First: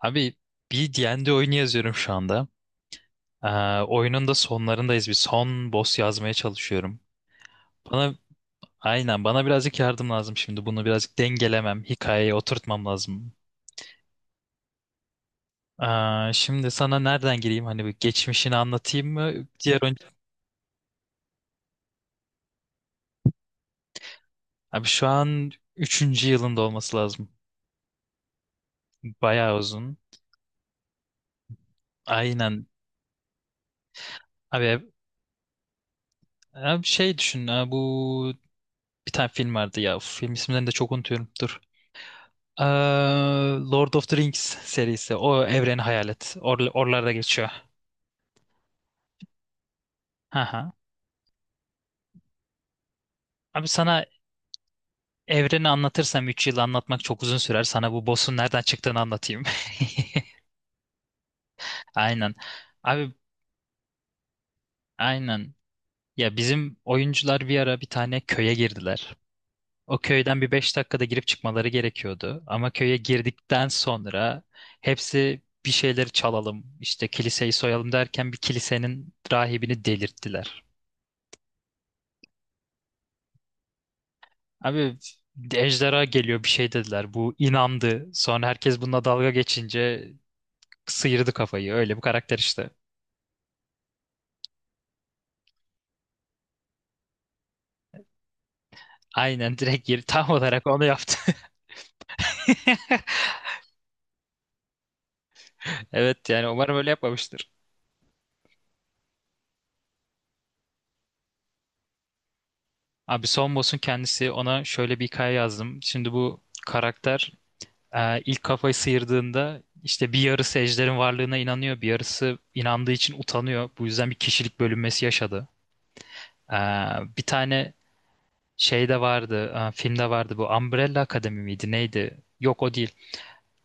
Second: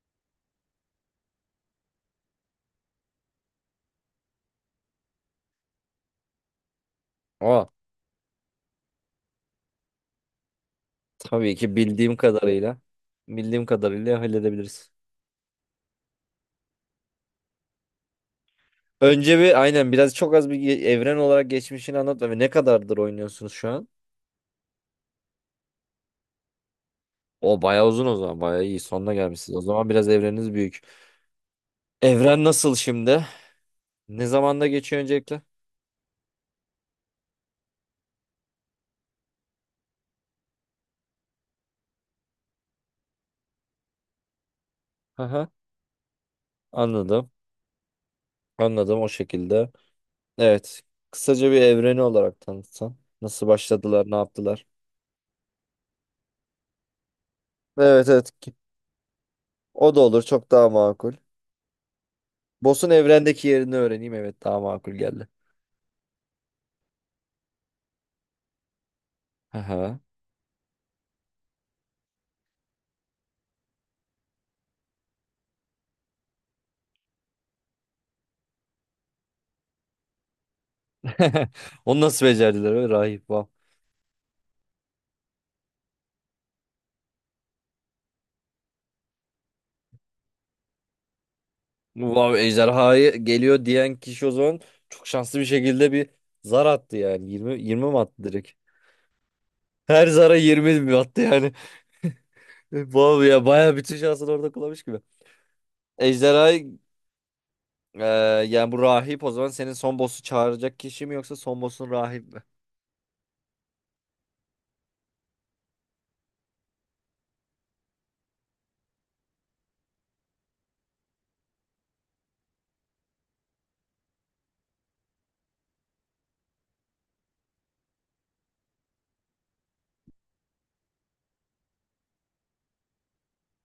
Abi bir D&D oyunu yazıyorum şu anda. Ee, Oyunun da sonlarındayız. Bir son boss yazmaya çalışıyorum. Aa, Bana aynen bana birazcık yardım lazım şimdi. Bunu birazcık tabii ki dengelemem, bildiğim hikayeye kadarıyla. oturtmam lazım. Bildiğim kadarıyla halledebiliriz. Şimdi sana nereden gireyim? Hani bir geçmişini anlatayım Önce mı? bir Diğer aynen oyun... biraz çok az bir evren olarak geçmişini anlat ve ne kadardır oynuyorsunuz şu an? Abi şu an üçüncü yılında olması lazım. O bayağı uzun o zaman. Bayağı iyi. Sonuna gelmişsiniz. Bayağı O zaman uzun. biraz evreniniz büyük. Evren Aynen. nasıl şimdi? Ne zamanda Abi, geçiyor öncelikle? abi şey düşün. Ha, Bu bir tane film vardı ya. Uf, film isimlerini de çok unutuyorum. Dur. Eee, Lord of the Rings serisi. O Aha, evreni hayal et. Oralarda anladım. geçiyor. Anladım o şekilde. Aha. Evet. Kısaca bir evreni olarak tanıtsan. Nasıl Abi başladılar, sana ne yaptılar? evreni anlatırsam 3 yıl anlatmak çok uzun sürer. Sana bu Evet, evet. boss'un nereden çıktığını anlatayım. O da olur. Çok daha makul. Aynen. Boss'un Abi evrendeki yerini öğreneyim. Evet, daha makul geldi. aynen. Ya bizim oyuncular bir ara bir tane köye girdiler. O Aha. köyden bir 5 dakikada girip çıkmaları gerekiyordu. Ama köye girdikten sonra hepsi bir şeyleri çalalım, işte kiliseyi soyalım derken bir kilisenin rahibini delirttiler. Onu nasıl becerdiler öyle, rahip, vav. Abi ejderha geliyor bir şey dediler. Bu inandı. Sonra herkes bununla dalga geçince sıyırdı kafayı. Öyle bir Vav, karakter işte. ejderhaya geliyor diyen kişi o zaman çok şanslı bir şekilde bir zar attı yani. 20, 20 mi attı direkt? Aynen direkt yeri Her tam zara olarak 20 onu mi yaptı. attı yani? Vav ya, bayağı bütün şansını orada kullanmış gibi. Evet, yani Ejderha, umarım öyle yapmamıştır. e, yani bu rahip o zaman senin son boss'u çağıracak kişi mi, yoksa son boss'un rahip mi? Abi son boss'un kendisi, ona şöyle bir hikaye yazdım. Şimdi bu karakter ilk kafayı sıyırdığında işte bir yarısı ejderin varlığına inanıyor. Bir yarısı inandığı için utanıyor. Bu yüzden bir kişilik bölünmesi yaşadı. E, bir tane Şey de vardı, filmde vardı, bu Umbrella Akademi miydi neydi? Yok, o değil.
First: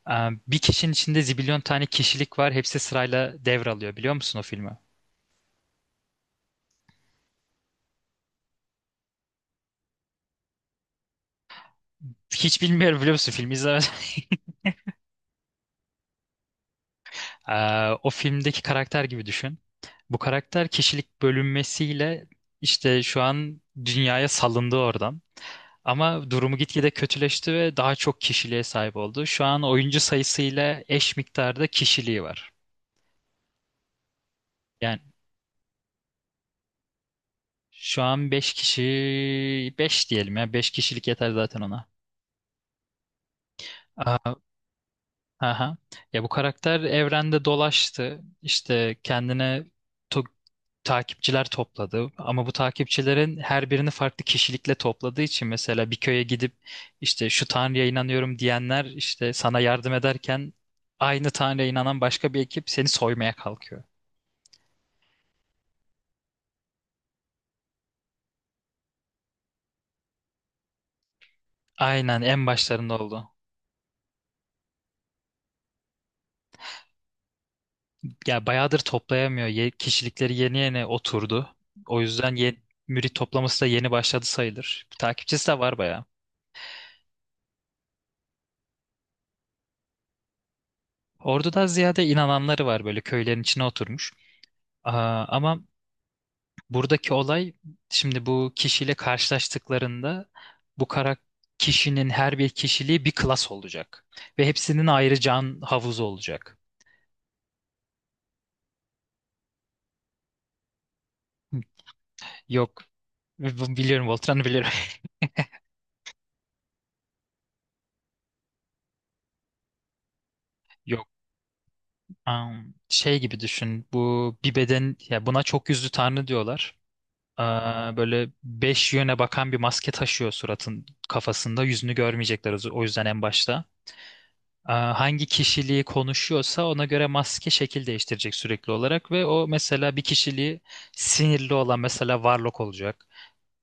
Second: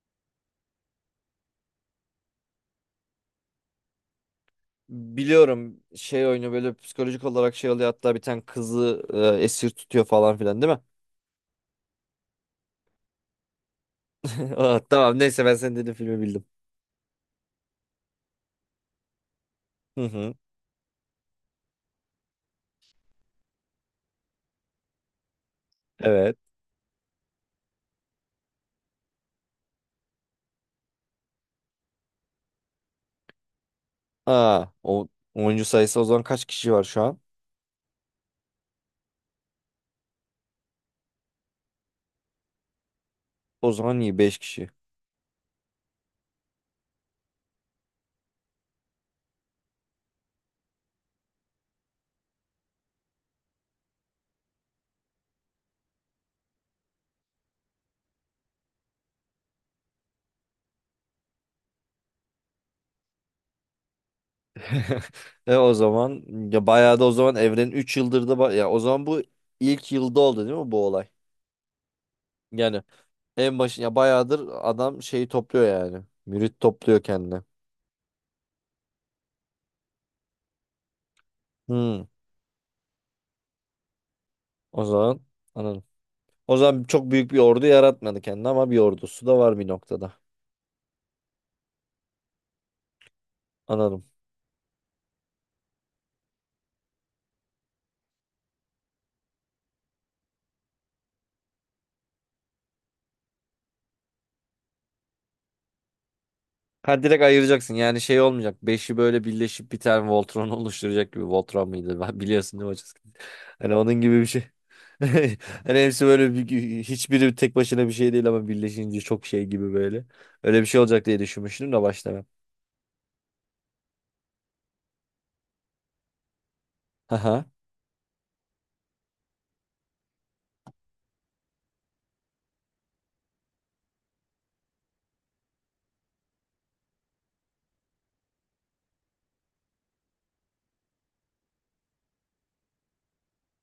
E, Bir kişinin içinde zibilyon tane kişilik var. Hepsi sırayla devralıyor, biliyor musun o filmi? Biliyorum, şey oyunu böyle psikolojik olarak şey oluyor, hatta bir tane kızı esir tutuyor falan filan değil mi? Hiç bilmiyorum, biliyor musun, filmi izlemedim. Ah, tamam, neyse ben senin dediğin filmi bildim. E, O filmdeki karakter gibi düşün. Hı Bu hı. karakter kişilik bölünmesiyle işte şu an dünyaya salındı oradan. Ama Evet. durumu gitgide kötüleşti ve daha çok kişiliğe sahip oldu. Şu an oyuncu sayısıyla eş miktarda kişiliği var. Aa, Yani o oyuncu sayısı o zaman kaç kişi var şu an? şu an 5 kişi, 5 diyelim, ya 5 kişilik yeter zaten ona. O zaman iyi, Aa, 5 kişi. aha. Ya bu karakter evrende dolaştı. İşte kendine to- takipçiler topladı, ama bu takipçilerin her birini farklı kişilikle topladığı için, mesela bir köye gidip işte şu tanrıya inanıyorum diyenler işte sana yardım ederken, aynı tanrıya inanan başka bir ekip seni soymaya kalkıyor. E, o zaman ya bayağı da o zaman evrenin 3 yıldır da ya o zaman bu ilk yılda oldu değil mi bu olay? Aynen, en Yani başlarında oldu. en başı, ya bayağıdır adam şeyi topluyor yani. Mürit topluyor kendine. Ya bayağıdır toplayamıyor. Kişilikleri yeni yeni oturdu. O Hmm, yüzden mürit toplaması da yeni başladı o sayılır. zaman Takipçisi de var anladım. bayağı. O zaman çok büyük bir ordu yaratmadı kendine ama bir ordusu da var bir noktada. Ordu'da ziyade inananları var, böyle köylerin içine Anladım. oturmuş. Aa, ama buradaki olay, şimdi bu kişiyle karşılaştıklarında, bu kişinin her bir kişiliği bir klas olacak. Ve hepsinin ayrı can havuzu olacak. Ha, direkt ayıracaksın. Yani şey olmayacak. Beşi böyle birleşip bir tane Voltron oluşturacak gibi. Voltron mıydı? Ben biliyorsun değil mi Yok. hocam? Hani onun Biliyorum, gibi bir şey. Voltran'ı biliyorum. Hani hepsi böyle bir, hiçbiri tek başına bir şey değil ama birleşince çok şey gibi böyle. Öyle bir şey olacak diye düşünmüştüm de başta ben. Şey gibi düşün. Bu bir beden, ya buna çok yüzlü tanrı diyorlar. Aha. Aa, böyle beş yöne bakan bir maske taşıyor suratın kafasında. Yüzünü görmeyecekler o yüzden en başta. Aa, hangi kişiliği konuşuyorsa ona göre maske şekil değiştirecek sürekli olarak ve o, mesela bir kişiliği sinirli olan, mesela Warlock olacak.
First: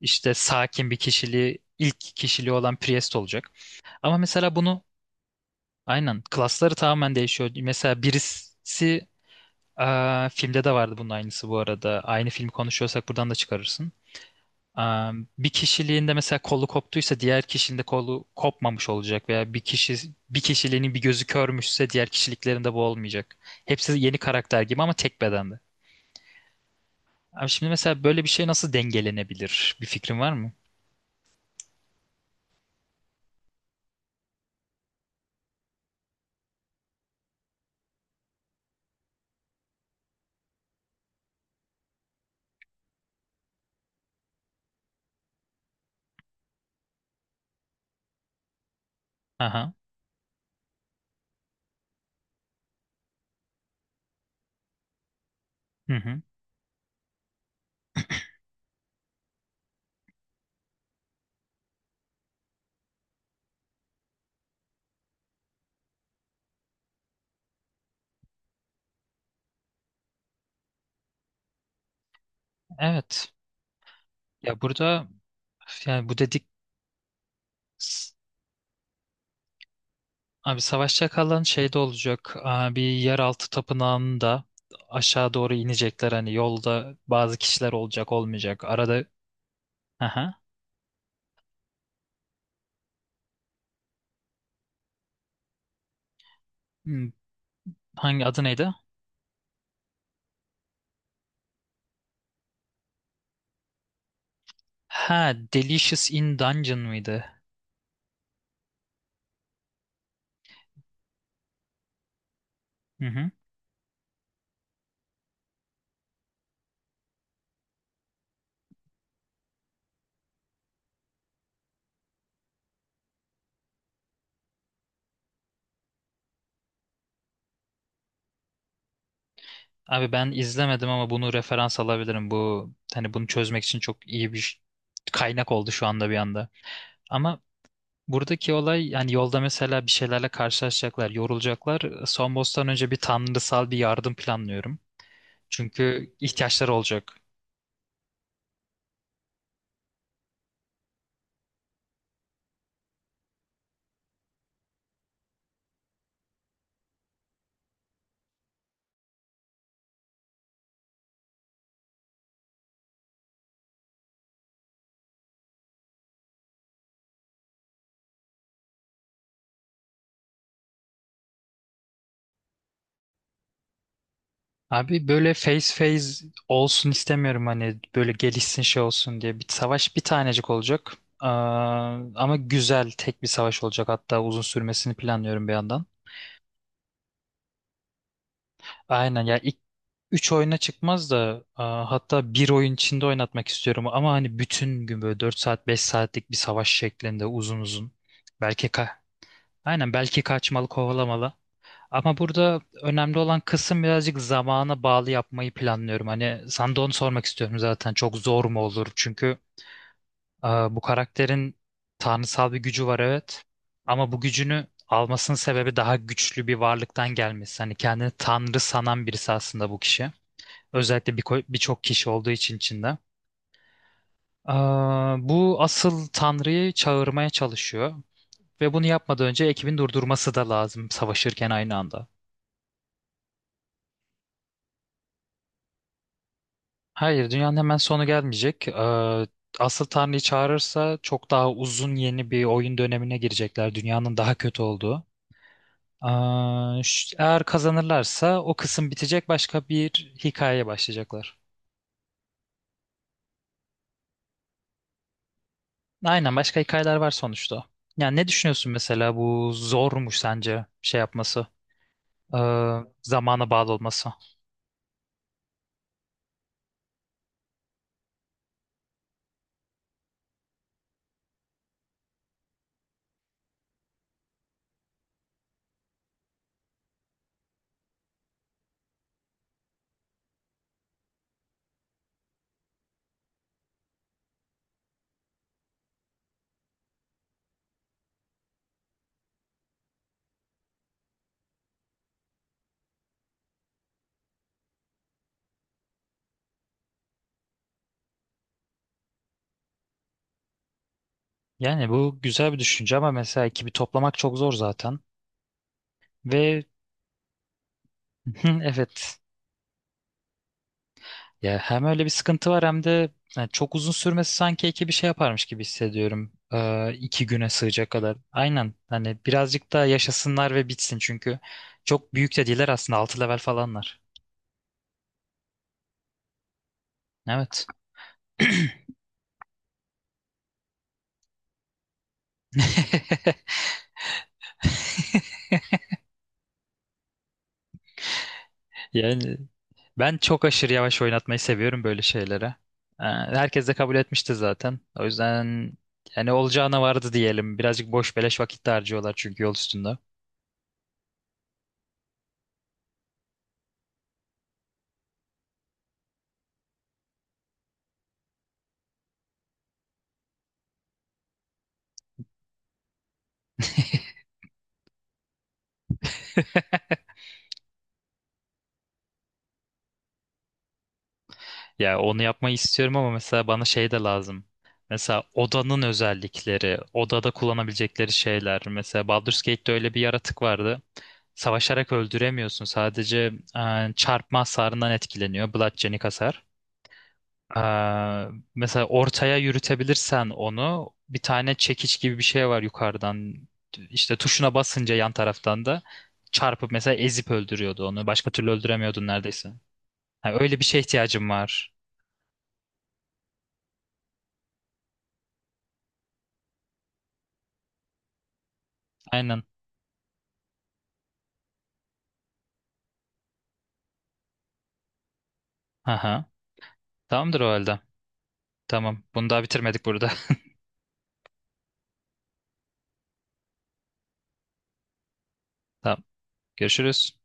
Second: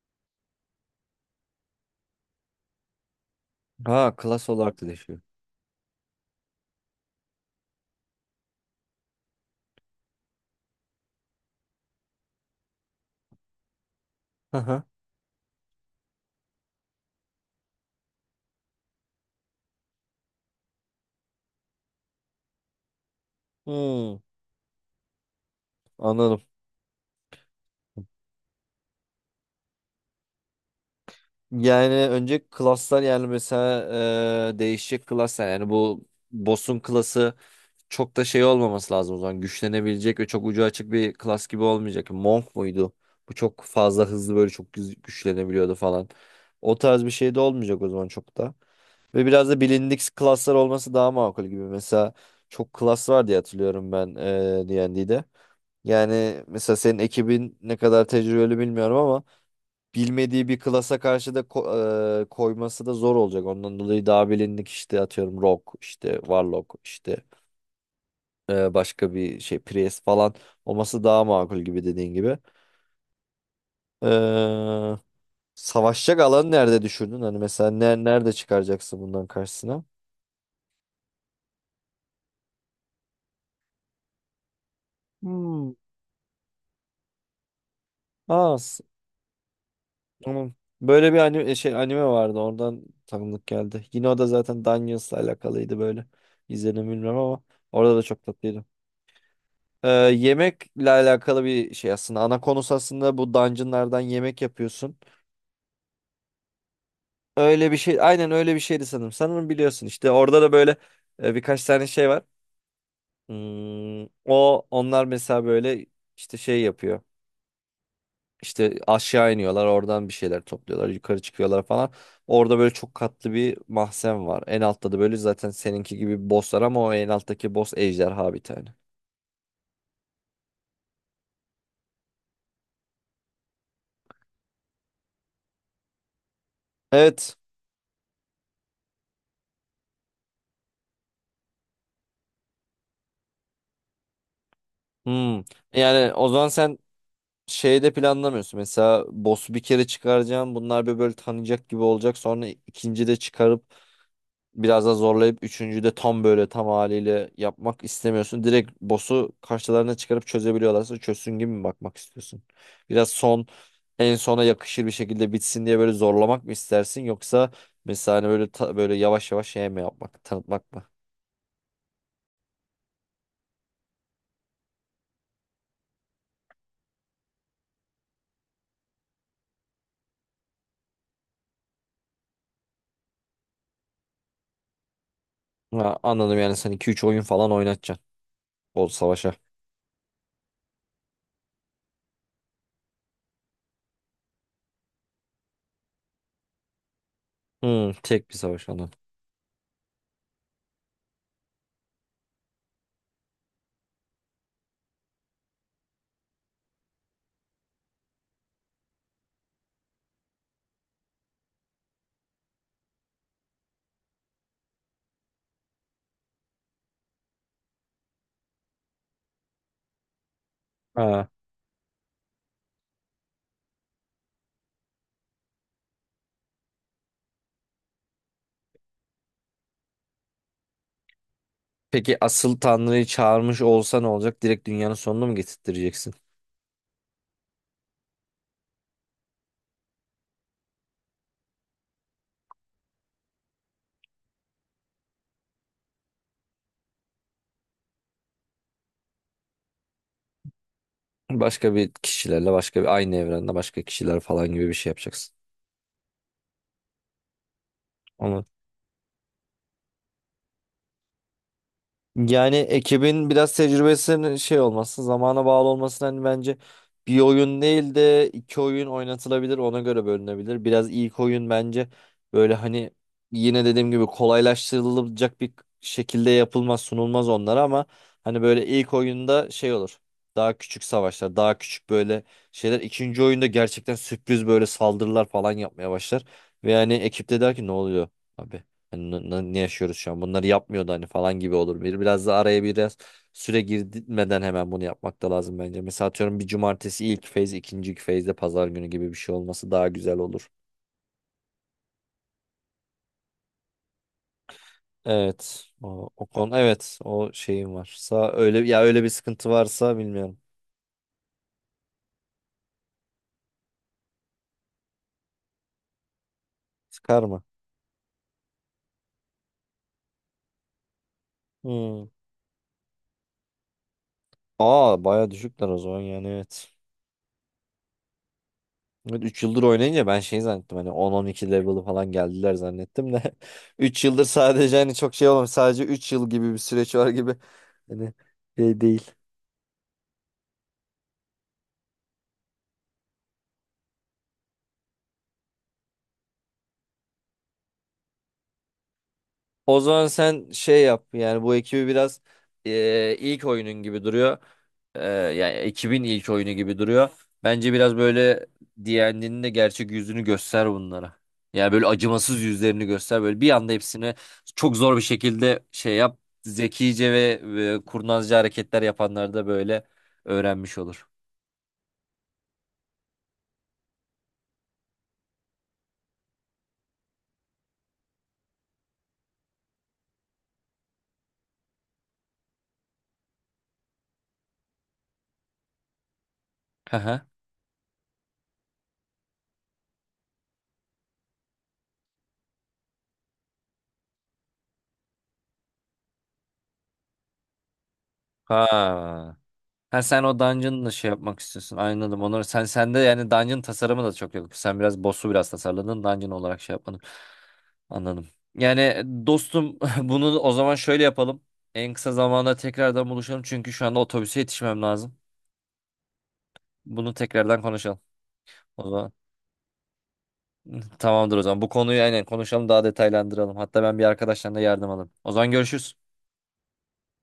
İşte sakin bir kişiliği, ilk kişiliği olan, Priest olacak. Ha, Ama klas mesela olarak bunu da değişiyor. aynen klasları tamamen değişiyor. Mesela birisi, aa, filmde de vardı bunun aynısı bu arada. Aynı filmi konuşuyorsak buradan da çıkarırsın. Aha. Aa, bir kişiliğinde mesela kolu koptuysa diğer kişinin de kolu kopmamış olacak veya bir kişi, bir kişiliğinin bir gözü körmüşse diğer kişiliklerinde bu olmayacak. Hepsi yeni Hmm, karakter gibi ama tek bedende. anladım. Abi şimdi mesela böyle bir şey nasıl dengelenebilir? Bir fikrin var mı? Yani önce klaslar, yani mesela değişecek klaslar, yani bu boss'un klası çok da şey olmaması lazım o zaman. Güçlenebilecek ve çok ucu açık bir klas gibi olmayacak. Monk muydu? Bu çok fazla hızlı böyle çok güçlenebiliyordu falan. O tarz bir şey de olmayacak o zaman çok da. Ve biraz da Aha. bilindik klaslar olması daha makul gibi. Mesela çok klas var diye hatırlıyorum ben D&D'de. Hı hı. Yani mesela senin ekibin ne kadar tecrübeli bilmiyorum ama bilmediği bir klasa karşı da koyması da zor olacak. Ondan dolayı daha bilindik, işte atıyorum Rock, işte Warlock, işte başka bir şey Prius falan olması daha makul gibi, dediğin gibi. Evet. Ya Ee, burada yani bu savaşacak dedik, alanı nerede düşündün? Hani mesela ne, nerede çıkaracaksın bundan karşısına? abi savaş çakalların şeyde olacak. Bir yeraltı tapınağında aşağı doğru Hmm. inecekler. Hani yolda bazı kişiler olacak Aa, olmayacak. Arada, aha. tamam. Böyle bir anime, şey, anime vardı, oradan tanıdık geldi. Yine o da zaten Dungeons'la alakalıydı böyle. İzledim mi Hmm, bilmiyorum ama orada da çok Hangi adı tatlıydı. neydi? Yemekle alakalı bir şey aslında. Ana konusu aslında bu dungeonlardan yemek yapıyorsun. Ha, Delicious in Dungeon mıydı? Öyle bir şey, aynen öyle bir şeydi sanırım. Sanırım biliyorsun, işte orada da böyle birkaç tane şey var. Hı hı. Hmm, onlar mesela böyle işte şey yapıyor. İşte aşağı iniyorlar, oradan bir şeyler topluyorlar, yukarı çıkıyorlar falan. Orada böyle çok katlı bir mahzen var. En altta da böyle zaten seninki gibi bir boss var ama o en alttaki boss ejderha bir tane. Abi ben izlemedim ama bunu referans alabilirim. Bu hani bunu çözmek için çok iyi bir kaynak oldu şu anda bir anda. Evet. Ama buradaki olay, yani yolda mesela bir şeylerle karşılaşacaklar, yorulacaklar. Son boss'tan önce bir tanrısal bir yardım planlıyorum. Hmm. Yani Çünkü o zaman ihtiyaçları sen olacak. şeyde planlamıyorsun. Mesela boss'u bir kere çıkaracağım. Bunlar bir böyle tanıyacak gibi olacak. Sonra ikinci de çıkarıp biraz daha zorlayıp üçüncüde tam böyle tam haliyle yapmak istemiyorsun. Direkt boss'u karşılarına çıkarıp çözebiliyorlarsa çözsün gibi mi bakmak istiyorsun? Biraz son en sona yakışır bir şekilde bitsin diye böyle zorlamak mı istersin, yoksa mesela hani böyle böyle yavaş yavaş şey mi yapmak, tanıtmak mı? Abi böyle face face olsun istemiyorum hani, böyle gelişsin şey olsun diye. Bir savaş, bir tanecik olacak. Aa, ama güzel tek bir savaş olacak. Hatta uzun sürmesini planlıyorum bir yandan. Ha, anladım, yani sen iki üç oyun falan oynatacaksın o Aynen, savaşa. ya ilk 3 oyuna çıkmaz da, hatta bir oyun içinde oynatmak istiyorum. Ama hani bütün gün böyle 4 saat 5 saatlik bir savaş şeklinde uzun uzun. Hmm, tek bir Belki savaş, anladım. ka Aynen, belki kaçmalı kovalamalı. Ama burada önemli olan kısım, birazcık zamana bağlı yapmayı planlıyorum. Hani sana da onu sormak istiyorum zaten. Çok zor mu olur? Çünkü bu karakterin tanrısal bir gücü var, evet. Ama bu gücünü almasının sebebi daha güçlü bir varlıktan gelmesi. Hani kendini tanrı sanan birisi aslında bu kişi. Özellikle Ha. Birçok kişi olduğu için içinde. E, Bu asıl tanrıyı çağırmaya çalışıyor. Ve bunu yapmadan önce ekibin durdurması da lazım, savaşırken aynı anda. Peki asıl Tanrı'yı çağırmış olsa ne olacak? Direkt dünyanın sonunu mu getirttireceksin? Hayır, dünyanın hemen sonu gelmeyecek. Asıl Tanrı'yı çağırırsa çok daha uzun yeni bir oyun dönemine girecekler. Dünyanın daha kötü olduğu. Eğer kazanırlarsa o kısım bitecek, başka bir hikayeye başlayacaklar. Başka bir kişilerle başka bir aynı evrende başka kişiler falan gibi bir şey yapacaksın. Aynen, başka hikayeler var sonuçta. Yani ne Ondan düşünüyorsun mesela, bu zormuş sence şey yapması, Yani ekibin zamana biraz bağlı olması? tecrübesinin şey olması, zamana bağlı olması, hani bence bir oyun değil de iki oyun oynatılabilir, ona göre bölünebilir. Biraz ilk oyun bence böyle hani yine dediğim gibi kolaylaştırılacak bir şekilde yapılmaz, sunulmaz onlara ama hani böyle ilk oyunda şey olur. Daha küçük savaşlar, daha küçük böyle şeyler. İkinci oyunda gerçekten sürpriz böyle saldırılar falan yapmaya başlar. Ve yani ekipte der ki ne oluyor? Abi, hani ne yaşıyoruz şu an? Bunları yapmıyordu hani falan gibi olur. Biraz da araya biraz süre girmeden hemen bunu yapmak da lazım bence. Mesela atıyorum bir cumartesi ilk feyz, ikinci feyzde pazar günü gibi bir şey olması daha güzel olur. Yani bu güzel bir düşünce ama mesela ekibi toplamak çok zor zaten. Evet. O konu, Ve evet, o şeyim varsa, öyle ya, öyle bir evet. sıkıntı varsa bilmiyorum. Ya hem öyle bir sıkıntı var hem de yani çok uzun sürmesi, sanki iki bir şey yaparmış gibi hissediyorum. Sıkar İki mı? güne sığacak kadar. Aynen. Hani birazcık daha yaşasınlar ve bitsin çünkü Hmm. çok büyük de değiller aslında, 6 level falanlar. Aa, baya düşükler o zaman, yani evet. Evet. Evet, 3 yıldır oynayınca ben şey zannettim, hani on on iki level'ı falan geldiler zannettim de. 3 yıldır sadece hani çok şey olmamış, sadece 3 yıl gibi bir süreç var gibi, hani şey değil. Yani ben çok aşırı yavaş oynatmayı seviyorum böyle şeylere. Herkes de kabul etmişti zaten. O yüzden yani olacağına vardı diyelim. Birazcık boş beleş vakit de harcıyorlar çünkü yol O üstünde. zaman sen şey yap, yani bu ekibi biraz ilk oyunun gibi duruyor. Eee, yani ekibin ilk oyunu gibi duruyor. Bence biraz böyle D&D'nin de gerçek yüzünü göster bunlara. Yani böyle acımasız yüzlerini göster. Böyle bir anda hepsini çok zor bir şekilde şey yap. Zekice ve kurnazca hareketler yapanlar da böyle öğrenmiş olur. Ya onu yapmayı istiyorum ama mesela bana şey de lazım. Mesela odanın özellikleri, odada kullanabilecekleri şeyler. Mesela Baldur's Gate'de öyle bir yaratık vardı. Savaşarak öldüremiyorsun. Sadece çarpma hasarından etkileniyor. Bludgeoning hasar. Ha ha. E, Mesela ortaya yürütebilirsen onu, bir tane çekiç gibi bir şey var yukarıdan. İşte tuşuna basınca yan taraftan da çarpıp mesela ezip öldürüyordu onu. Başka türlü öldüremiyordun Ha. neredeyse. Ha, sen Ha, o öyle bir şeye dungeon'la şey ihtiyacım yapmak var. istiyorsun. Anladım. Onları sen sende, yani dungeon tasarımı da çok yok. Sen biraz boss'u biraz tasarladın. Dungeon olarak şey yapmadın. Anladım. Yani, Aynen. dostum, bunu o zaman şöyle yapalım. En kısa zamanda tekrardan buluşalım. Çünkü şu anda otobüse yetişmem lazım. Aha. Bunu Tamamdır o tekrardan halde. konuşalım. O Tamam. zaman Bunu daha bitirmedik burada. tamamdır o zaman. Bu konuyu aynen konuşalım, daha detaylandıralım. Hatta ben bir arkadaştan da yardım alayım. O zaman Tamam. görüşürüz. Görüşürüz.